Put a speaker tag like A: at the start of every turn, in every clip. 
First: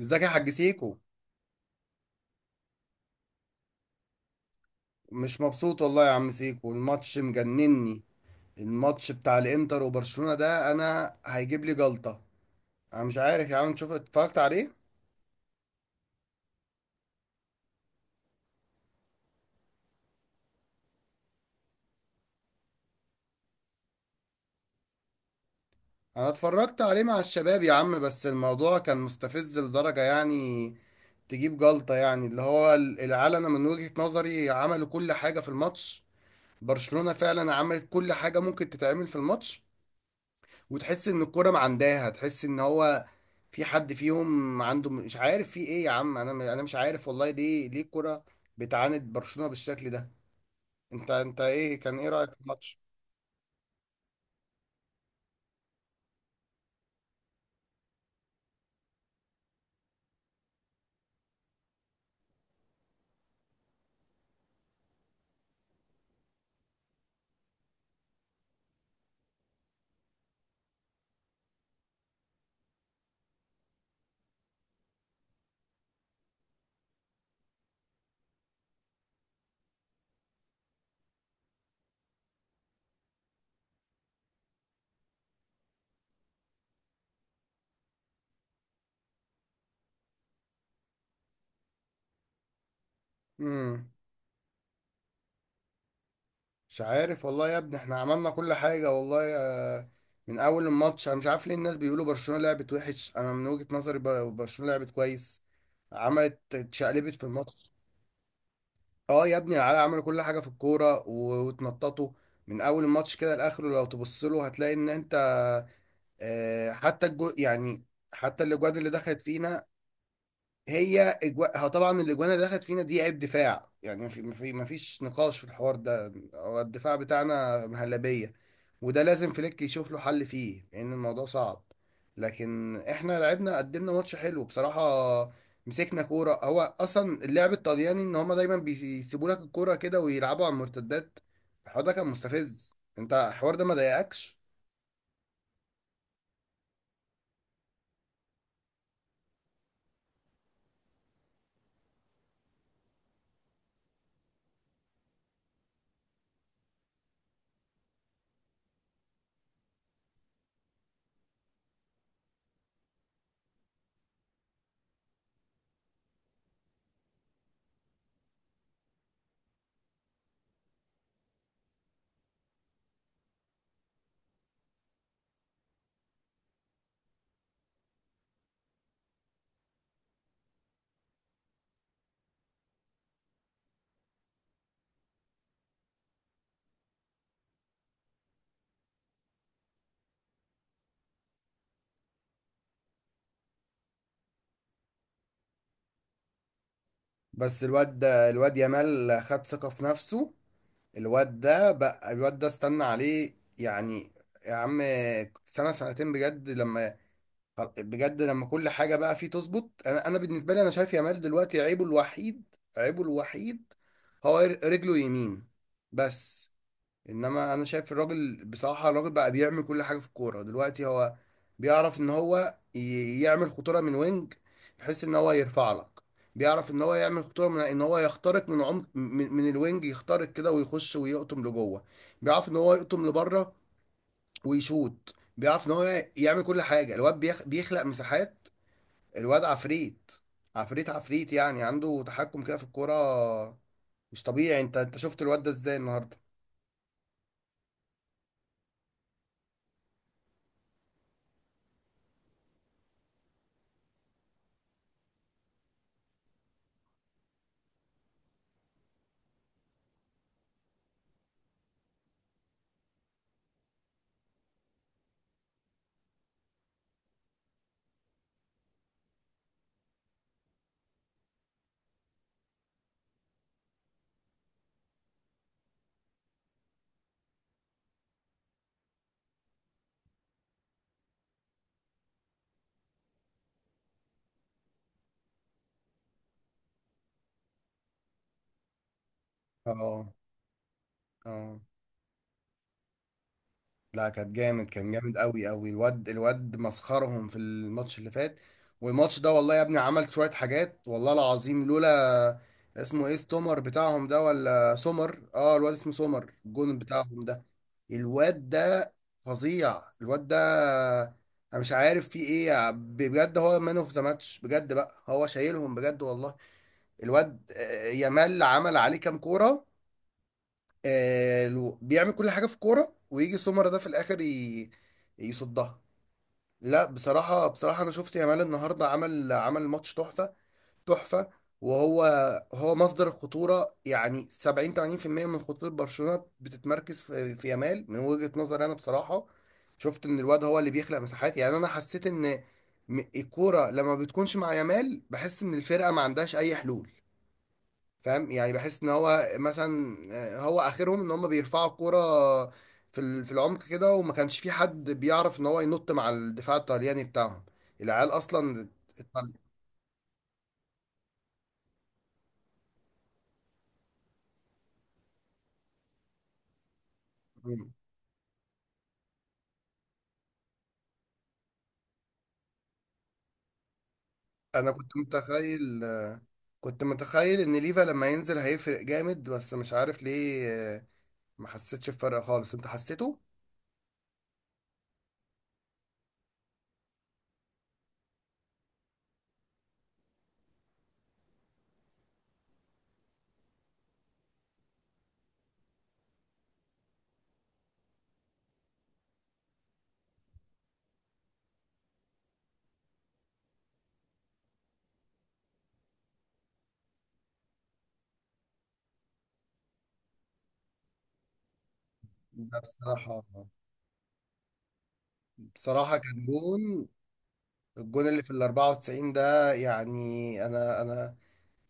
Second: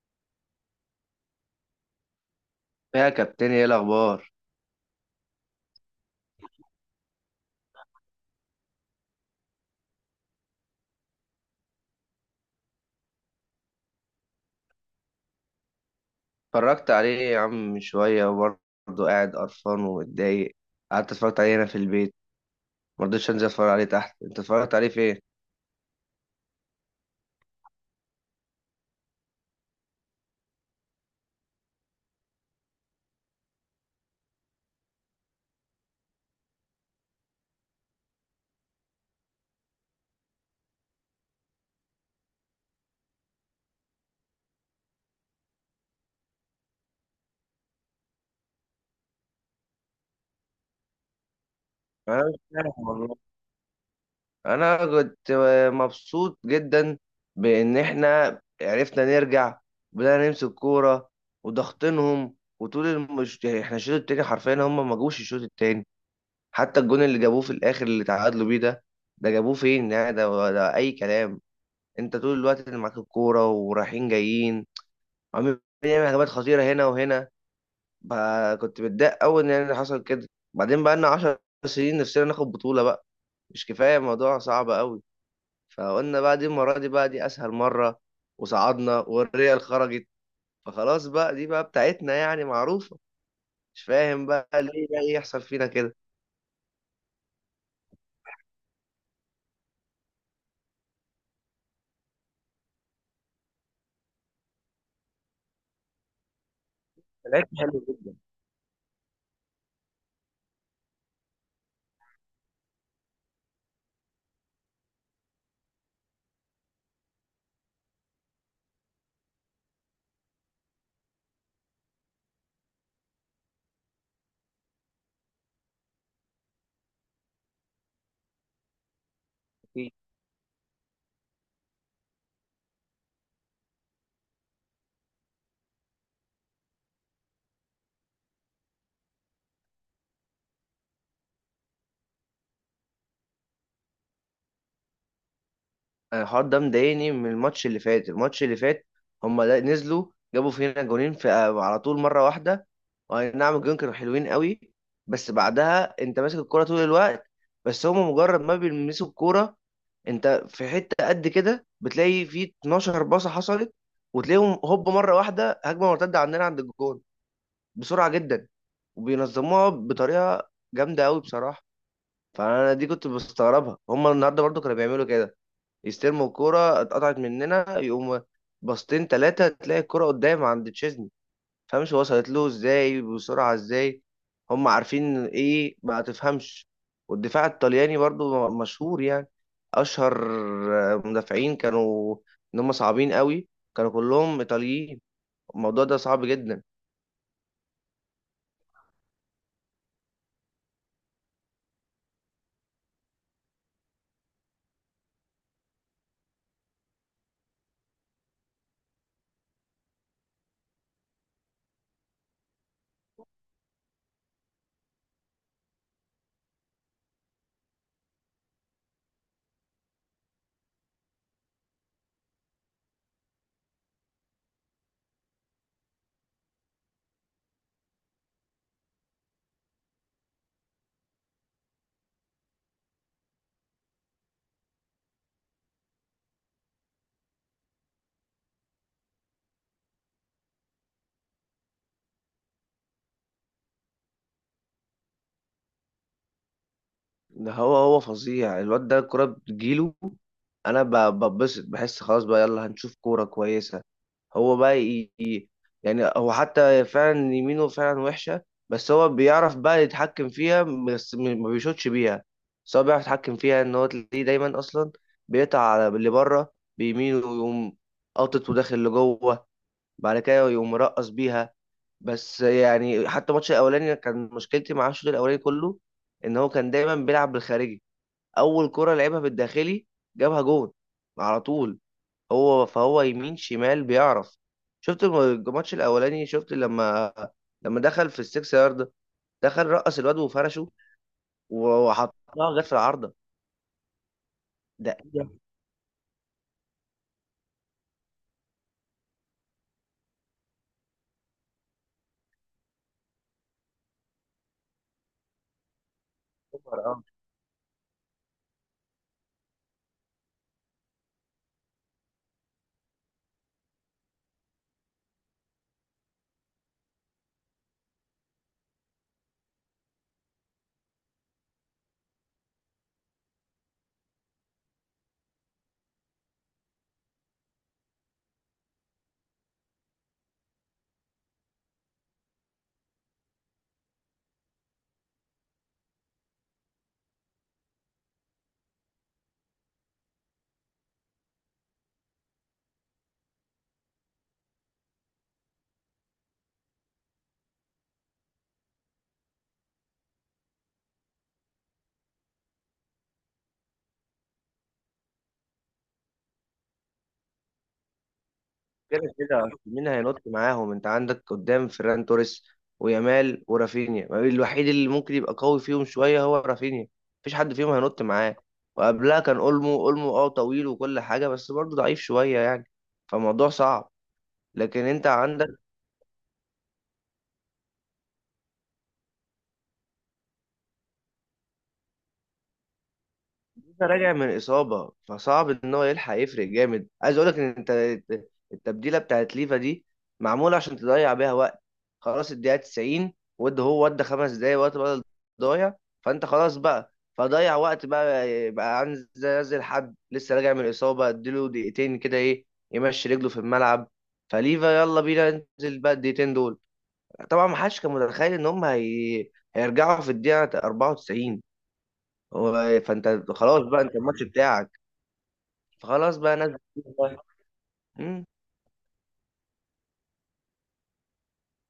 A: ازيك يا حاج سيكو؟
B: يا كابتن، ايه الاخبار؟
A: مش مبسوط والله يا عم سيكو، الماتش مجنني. الماتش بتاع الانتر وبرشلونة ده انا هيجيب لي جلطة. انا مش عارف يا عم، تشوف اتفرجت عليه؟
B: اتفرجت عليه يا عم من شويه وبرضه قاعد قرفان ومتضايق. قعدت اتفرجت عليه هنا في البيت، ما رضيتش انزل اتفرج عليه تحت. انت اتفرجت عليه فين؟
A: انا اتفرجت عليه مع الشباب يا عم، بس الموضوع كان مستفز لدرجة يعني تجيب جلطة. يعني اللي هو العيال انا من وجهة نظري عملوا كل حاجة في الماتش. برشلونة فعلا عملت كل حاجة ممكن تتعمل في الماتش، وتحس ان الكوره معنداها، تحس ان هو في حد فيهم عنده، مش عارف في ايه يا عم. انا مش عارف والله ليه، ليه الكوره بتعاند برشلونه بالشكل ده. انت ايه، كان ايه
B: انا
A: رايك
B: مش
A: في الماتش؟
B: فاهم والله. انا كنت مبسوط جدا بان احنا عرفنا نرجع وبدأنا نمسك كوره وضغطنهم وطول احنا الشوط التاني حرفيا هم ما جوش الشوط التاني. حتى الجون اللي جابوه في الاخر اللي تعادلوا بيه ده، ده جابوه فين يعني؟ ده اي كلام. انت طول الوقت اللي معاك الكوره ورايحين جايين عمال بنعمل هجمات خطيره هنا وهنا. بقى كنت متضايق قوي ان اللي حصل كده. بعدين بقى لنا 10 سنين نفسنا ناخد بطوله بقى، مش كفايه الموضوع صعب قوي؟ فقلنا بقى دي المره، دي بقى دي اسهل مره، وصعدنا والريال خرجت، فخلاص بقى دي بقى بتاعتنا يعني معروفه. مش
A: امم
B: فاهم بقى ليه بقى يحصل فينا كده.
A: مش عارف والله يا ابني، احنا عملنا كل حاجه والله. من اول الماتش انا مش عارف ليه الناس بيقولوا برشلونه لعبت وحش. انا من وجهه نظري برشلونه لعبت كويس، عملت، اتشقلبت في
B: لعبت
A: الماتش.
B: حلو جدا.
A: اه يا ابني، العيال عملوا كل حاجه في الكوره واتنططوا. من اول الماتش كده لاخره لو تبص له هتلاقي ان انت، حتى الجو يعني، حتى الاجواد اللي دخلت فينا، هو طبعا الاجوان اللي دخلت فينا دي عيب دفاع يعني، ما فيش نقاش في الحوار ده، هو الدفاع بتاعنا مهلبيه. وده لازم فليك يشوف له حل فيه، لان الموضوع صعب. لكن احنا لعبنا، قدمنا ماتش حلو بصراحه. مسكنا كوره. هو اصلا اللعب الطلياني ان هما دايما بيسيبوا لك الكوره كده ويلعبوا على المرتدات. الحوار ده كان مستفز، انت الحوار ده ما ضايقكش؟
B: الحوار ده مضايقني من الماتش اللي فات. الماتش اللي فات هم نزلوا، جابوا فينا جونين في على طول مرة واحدة. واي نعم الجون كانوا حلوين قوي، بس بعدها انت ماسك الكرة طول الوقت، بس هم مجرد ما بيلمسوا الكرة انت في حتة قد كده بتلاقي في 12 باصة حصلت، وتلاقيهم هوب مرة واحدة هجمة مرتدة عندنا عند الجون، بسرعة جدا. وبينظموها بطريقة جامدة قوي بصراحة. فانا دي كنت بستغربها، هم النهارده برضو كانوا بيعملوا كده، يستلموا الكوره اتقطعت مننا، يقوم باصتين ثلاثه تلاقي الكوره قدام عند تشيزني. فمش وصلت له ازاي بسرعه؟ ازاي هم عارفين؟ ايه ما تفهمش. والدفاع الطلياني برضو مشهور، يعني اشهر مدافعين كانوا ان هم صعبين قوي، كانوا كلهم ايطاليين. الموضوع ده صعب جدا.
A: بس الواد يامال خد ثقه في نفسه. الواد ده بقى، الواد ده استنى عليه يعني، يا عم سنة سنتين بجد لما، بجد لما كل حاجة بقى فيه تظبط. انا بالنسبة لي انا شايف يامال دلوقتي عيبه الوحيد، عيبه الوحيد هو رجله يمين بس. انما انا شايف الراجل بصراحه، الراجل بقى بيعمل كل حاجه في الكوره دلوقتي. هو بيعرف ان هو يعمل خطوره من وينج، بحيث ان هو يرفع لك. بيعرف ان هو يعمل خطوره من ان هو يخترق من عمق، من الوينج، يخترق كده ويخش ويقطم لجوه. بيعرف ان هو يقطم لبره ويشوط. بيعرف ان هو يعمل كل حاجه. الواد بيخلق مساحات. الواد عفريت، عفريت يعني. عنده تحكم كده في الكوره مش طبيعي. انت شفت الواد ده ازاي النهارده؟
B: ده هو فظيع الواد ده، الكرة بتجيله. انا ببسط بحس خلاص بقى يلا هنشوف كوره كويسه. هو بقى يعني هو حتى فعلا يمينه فعلا وحشه، بس هو بيعرف بقى يتحكم فيها، بس ما بيشوطش بيها، بس هو بيعرف يتحكم فيها. ان هو تلاقيه دايما اصلا بيقطع على اللي بره بيمينه، ويقوم قاطط وداخل لجوه، بعد كده يقوم مرقص بيها. بس يعني حتى الماتش الاولاني كان مشكلتي مع الشوط الاولاني كله ان هو كان دايما بيلعب بالخارجي. اول كرة لعبها بالداخلي جابها جون على طول. هو فهو يمين شمال بيعرف. شفت الماتش الاولاني؟ شفت لما لما دخل في السكس يارد، دخل رقص
A: اه،
B: الواد وفرشه
A: اه،
B: وحطها جت في العارضة؟
A: لا كان جامد، كان جامد قوي قوي. الواد مسخرهم في الماتش اللي فات. والماتش ده والله يا ابني عمل شوية حاجات، والله العظيم لولا، اسمه ايه ستومر بتاعهم ده ولا سومر، اه الواد اسمه سومر، الجون
B: ده
A: بتاعهم ده، الواد ده فظيع الواد ده. انا مش عارف فيه ايه بجد، هو مان اوف ذا ماتش بجد بقى، هو شايلهم بجد والله. الواد يامال عمل عليه كام كورة. بيعمل كل حاجه في كوره، ويجي سمر ده في الاخر يصدها. لا بصراحه، بصراحه انا شفت يامال النهارده عمل ماتش تحفه، تحفه. وهو، هو مصدر الخطوره، يعني 70 80% من خطوره برشلونه بتتمركز في يامال، من وجهه نظري انا بصراحه. شفت ان الواد هو اللي بيخلق مساحات يعني. انا حسيت ان الكوره لما بتكونش مع يامال بحس ان الفرقه ما عندهاش اي حلول، فاهم يعني. بحس ان هو مثلا هو اخرهم ان هم بيرفعوا الكوره في في العمق كده، وما كانش في حد بيعرف ان هو ينط مع الدفاع الطلياني بتاعهم. العيال اصلا
B: كده
A: الطل-
B: كده أصل مين هينط معاهم؟ انت عندك قدام فيران توريس ويامال ورافينيا، ما الوحيد اللي ممكن يبقى قوي فيهم شويه هو رافينيا، مفيش حد فيهم هينط معاه. وقبلها كان اولمو اه طويل وكل حاجه بس برضه ضعيف شويه يعني. فالموضوع صعب،
A: انا
B: لكن
A: كنت
B: انت عندك
A: متخيل، كنت متخيل ان ليفا لما ينزل هيفرق جامد، بس مش عارف ليه ما حسيتش بفرق خالص. انت حسيته؟
B: راجع من إصابة، فصعب إن هو يلحق يفرق جامد. عايز أقولك إن أنت التبديلة بتاعت ليفا دي معمولة عشان تضيع بيها وقت، خلاص الدقيقة 90 ود هو ودى 5 دقايق وقت بدل ضايع، فأنت خلاص بقى فضيع وقت بقى، بقى عايز ينزل حد لسه راجع من الإصابة، أديله دقيقتين كده إيه يمشي رجله في الملعب؟ فليفا يلا بينا ننزل بقى الدقيقتين دول. طبعا ما حدش كان متخيل إن هم هيرجعوا في الدقيقة 94.
A: ده
B: فأنت
A: بصراحة،
B: خلاص بقى أنت الماتش بتاعك
A: بصراحة
B: خلاص
A: كان
B: بقى ناس كتير
A: جون.
B: بقى.
A: الجون اللي
B: مم.
A: في ال 94 ده يعني، انا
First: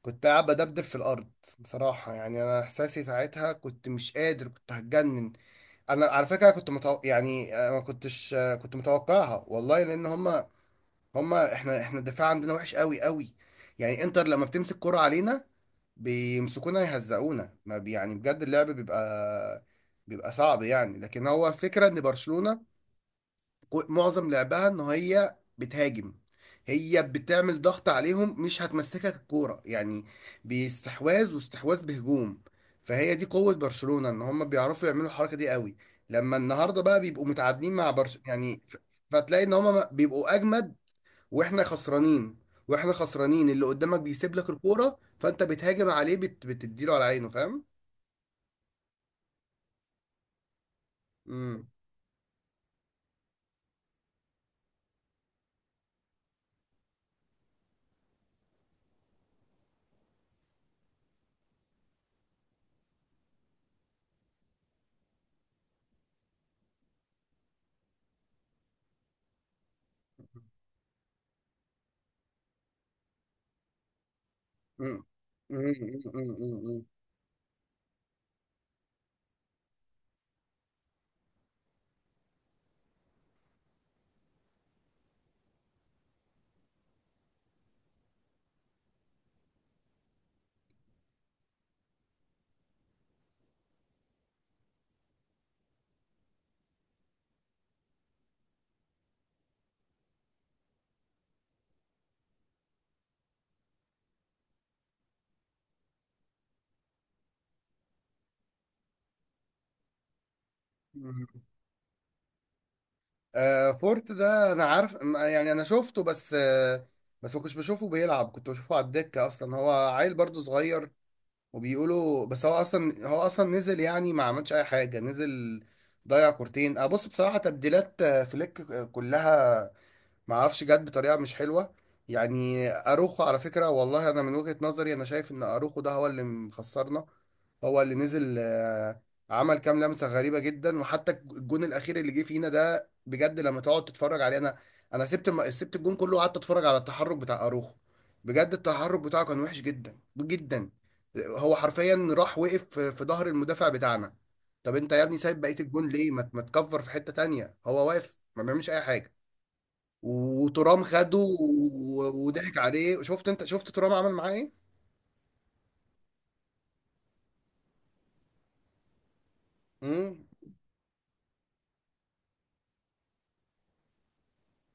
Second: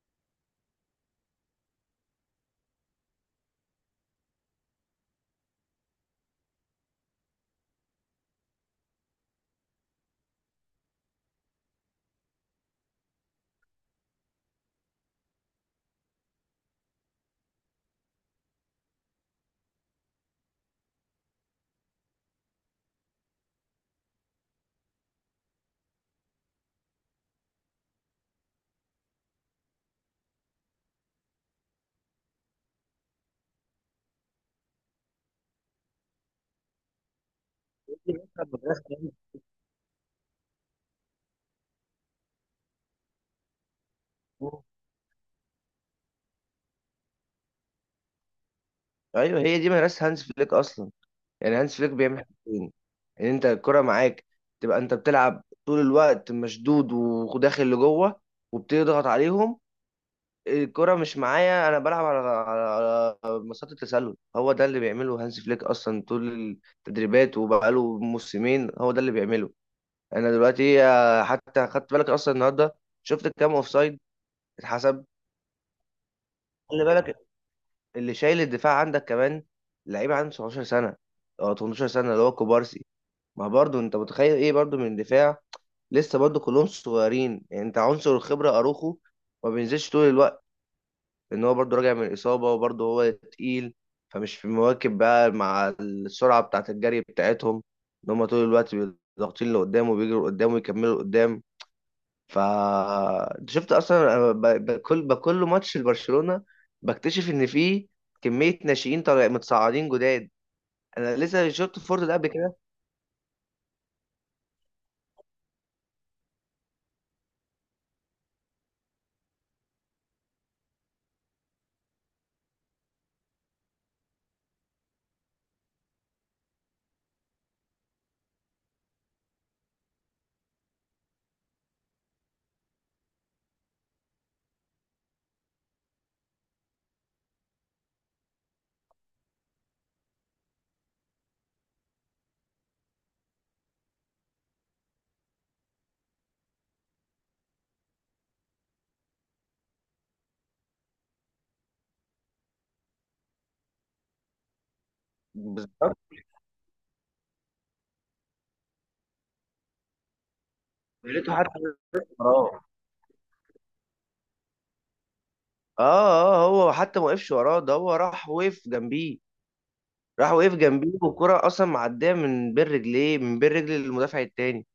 A: كنت قاعد بدبدب في الارض بصراحه يعني. انا احساسي ساعتها كنت مش قادر، كنت هتجنن. انا على فكره يعني آه، ما كنتش آه، كنت متوقعها والله، لان هما احنا الدفاع عندنا وحش قوي قوي. يعني انتر لما بتمسك كرة علينا بيمسكونا يهزقونا، ما بي... يعني بجد اللعب بيبقى، بيبقى صعب يعني. لكن هو فكره ان برشلونه معظم لعبها ان هي بتهاجم، هي بتعمل ضغط عليهم، مش هتمسكك الكوره يعني، باستحواذ واستحواذ بهجوم. فهي دي قوه برشلونه، ان هم بيعرفوا يعملوا الحركه دي قوي. لما النهارده بقى بيبقوا متعادلين مع
B: دي
A: برشلونه
B: مثلا
A: يعني
B: مدرسة هانز
A: فتلاقي ان هم بيبقوا اجمد واحنا خسرانين. واحنا خسرانين، اللي قدامك بيسيب لك
B: فليك.
A: الكوره فانت بتهاجم عليه، بتديله على عينه فاهم.
B: ايوه هي دي مدرسة هانز فليك اصلا. يعني
A: امم
B: هانز فليك بيعمل حاجتين: ان انت الكرة معاك تبقى انت بتلعب طول الوقت مشدود وداخل لجوه وبتضغط عليهم، الكرة مش معايا انا بلعب على على مسات التسلل. هو ده اللي بيعمله هانز فليك اصلا طول التدريبات، وبقاله موسمين هو ده اللي بيعمله. انا دلوقتي حتى خدت بالك اصلا النهارده شفت كام اوفسايد اتحسب؟
A: امم امم امم.
B: خلي
A: امم.
B: بالك اللي شايل الدفاع عندك كمان لعيب عنده 17 سنه او 18 سنه اللي هو كوبارسي. ما برضه انت متخيل ايه برضه من الدفاع؟ لسه برضه كلهم صغيرين يعني. انت عنصر الخبره اروخو ما بينزلش طول الوقت، ان هو برضه راجع من اصابه وبرضه هو تقيل، فمش في مواكب بقى مع السرعه بتاعه الجري بتاعتهم، ان هم طول الوقت ضاغطين لقدام وبيجروا قدام ويكملوا قدام. ف أنت شفت اصلا، أنا بكل ماتش لبرشلونه بكتشف ان في كميه ناشئين طالع متصاعدين جداد. انا
A: امم.
B: لسه شفت فورد ده قبل كده.
A: آه فورت ده انا عارف، يعني انا شفته بس آه، بس ما كنتش بشوفه بيلعب، كنت بشوفه على الدكة اصلا. هو عيل برضه صغير وبيقولوا، بس هو اصلا نزل يعني، ما عملش اي حاجة، نزل ضيع كورتين آه. بص بصراحة تبديلات فليك كلها ما اعرفش جت بطريقه مش حلوه يعني. اروخو على فكره والله، انا من وجهه نظري انا شايف ان اروخو ده هو اللي مخسرنا. هو اللي نزل عمل كام لمسه غريبه جدا. وحتى الجون الاخير اللي جه فينا ده بجد لما تقعد تتفرج عليه، انا سبت الجون كله وقعدت اتفرج على التحرك بتاع اروخو. بجد التحرك بتاعه كان وحش جدا جدا. هو حرفيا راح وقف في ظهر المدافع بتاعنا. طب انت يا ابني سايب بقيه الجون
B: بالظبط.
A: ليه؟ ما تكفر في حته تانية، هو واقف ما بيعملش اي حاجه. وترام
B: يا
A: خده
B: ريته حتى
A: وضحك
B: وراه.
A: عليه. شفت انت، شفت ترام عمل معاه ايه؟
B: اه. اه هو حتى ما وقفش وراه، ده هو راح وقف جنبيه.
A: امم.
B: راح وقف جنبيه، والكرة اصلا معديه من بين رجليه، من بين رجل المدافع التاني.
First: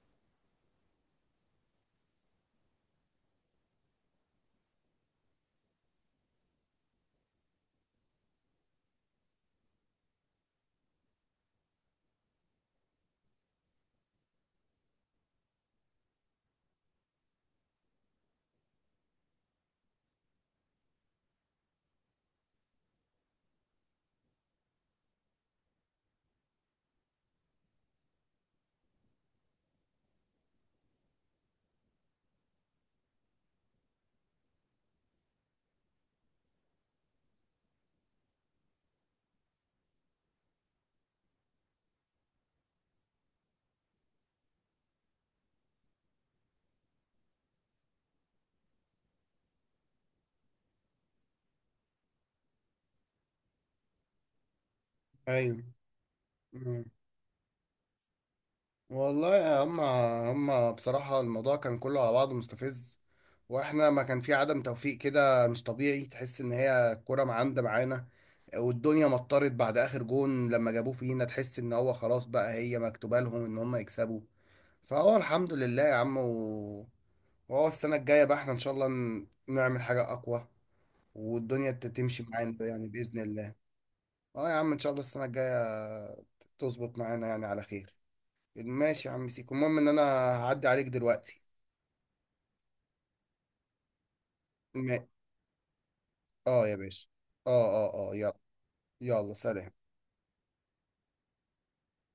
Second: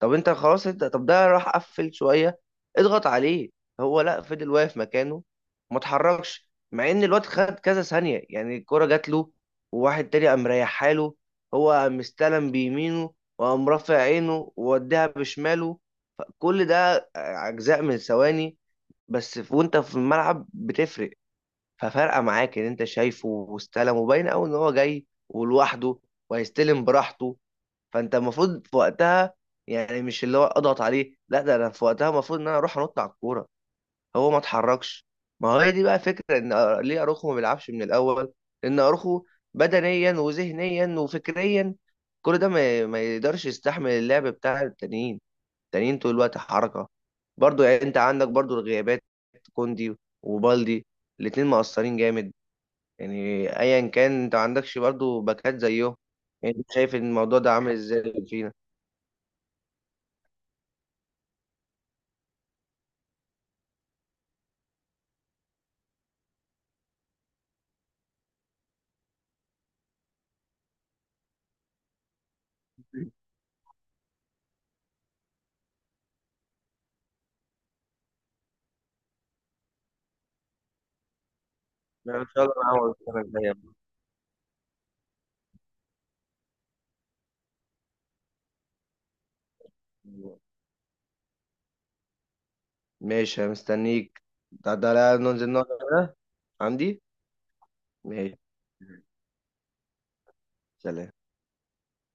B: طب انت خلاص، انت طب ده راح قفل شويه اضغط عليه. هو لا فضل واقف مكانه، ما اتحركش، مع ان الواد خد كذا ثانيه يعني، الكره جات له وواحد تاني قام ريحها له، هو قام استلم بيمينه وقام رافع عينه ووديها بشماله. فكل ده اجزاء من ثواني، بس وانت في الملعب بتفرق، ففرقه معاك ان انت شايفه واستلم وباين قوي ان هو جاي ولوحده وهيستلم براحته، فانت المفروض في وقتها، يعني مش اللي هو اضغط عليه لا، ده انا في وقتها المفروض ان انا اروح انط على الكوره، هو ما اتحركش. ما هو هي دي بقى فكره ان ليه اروخو ما بيلعبش من الاول؟ لان اروخو بدنيا وذهنيا وفكريا كل ده ما يقدرش يستحمل اللعب بتاع التانيين، التانيين طول الوقت حركه. برضو يعني انت عندك برضو الغيابات، كوندي وبالدي الاتنين مقصرين جامد، يعني ايا كان انت ما عندكش برضو باكات
A: ايوه.
B: زيهم. يعني أنت
A: مم.
B: شايف الموضوع ده عامل ازاي فينا؟
A: والله يا هم بصراحة الموضوع كان كله على بعضه مستفز. واحنا ما كان في عدم توفيق كده مش طبيعي، تحس ان هي الكرة معاندة معانا. والدنيا مطرت بعد اخر جون لما جابوه فينا، تحس ان هو خلاص بقى هي مكتوبة لهم ان هم يكسبوا. فهو الحمد لله يا عم، وهو السنة الجاية بقى احنا ان شاء الله نعمل حاجة اقوى، والدنيا
B: لا،
A: تمشي
B: ان شاء الله
A: معانا
B: انا
A: يعني
B: هقعد
A: بإذن
B: السنه الجايه
A: الله.
B: بإذن
A: اه يا عم، ان شاء الله السنة الجاية تظبط معانا يعني على خير. ماشي يا عم سيكو، المهم ان انا
B: الله.
A: هعدي عليك دلوقتي.
B: ماشي، أنا مستنيك. ده ده
A: ما-
B: لا ننزل نقعد هنا
A: اه يا
B: عندي.
A: باشا. اه، اه، اه
B: ماشي.
A: يلا. يلا سلام.
B: سلام.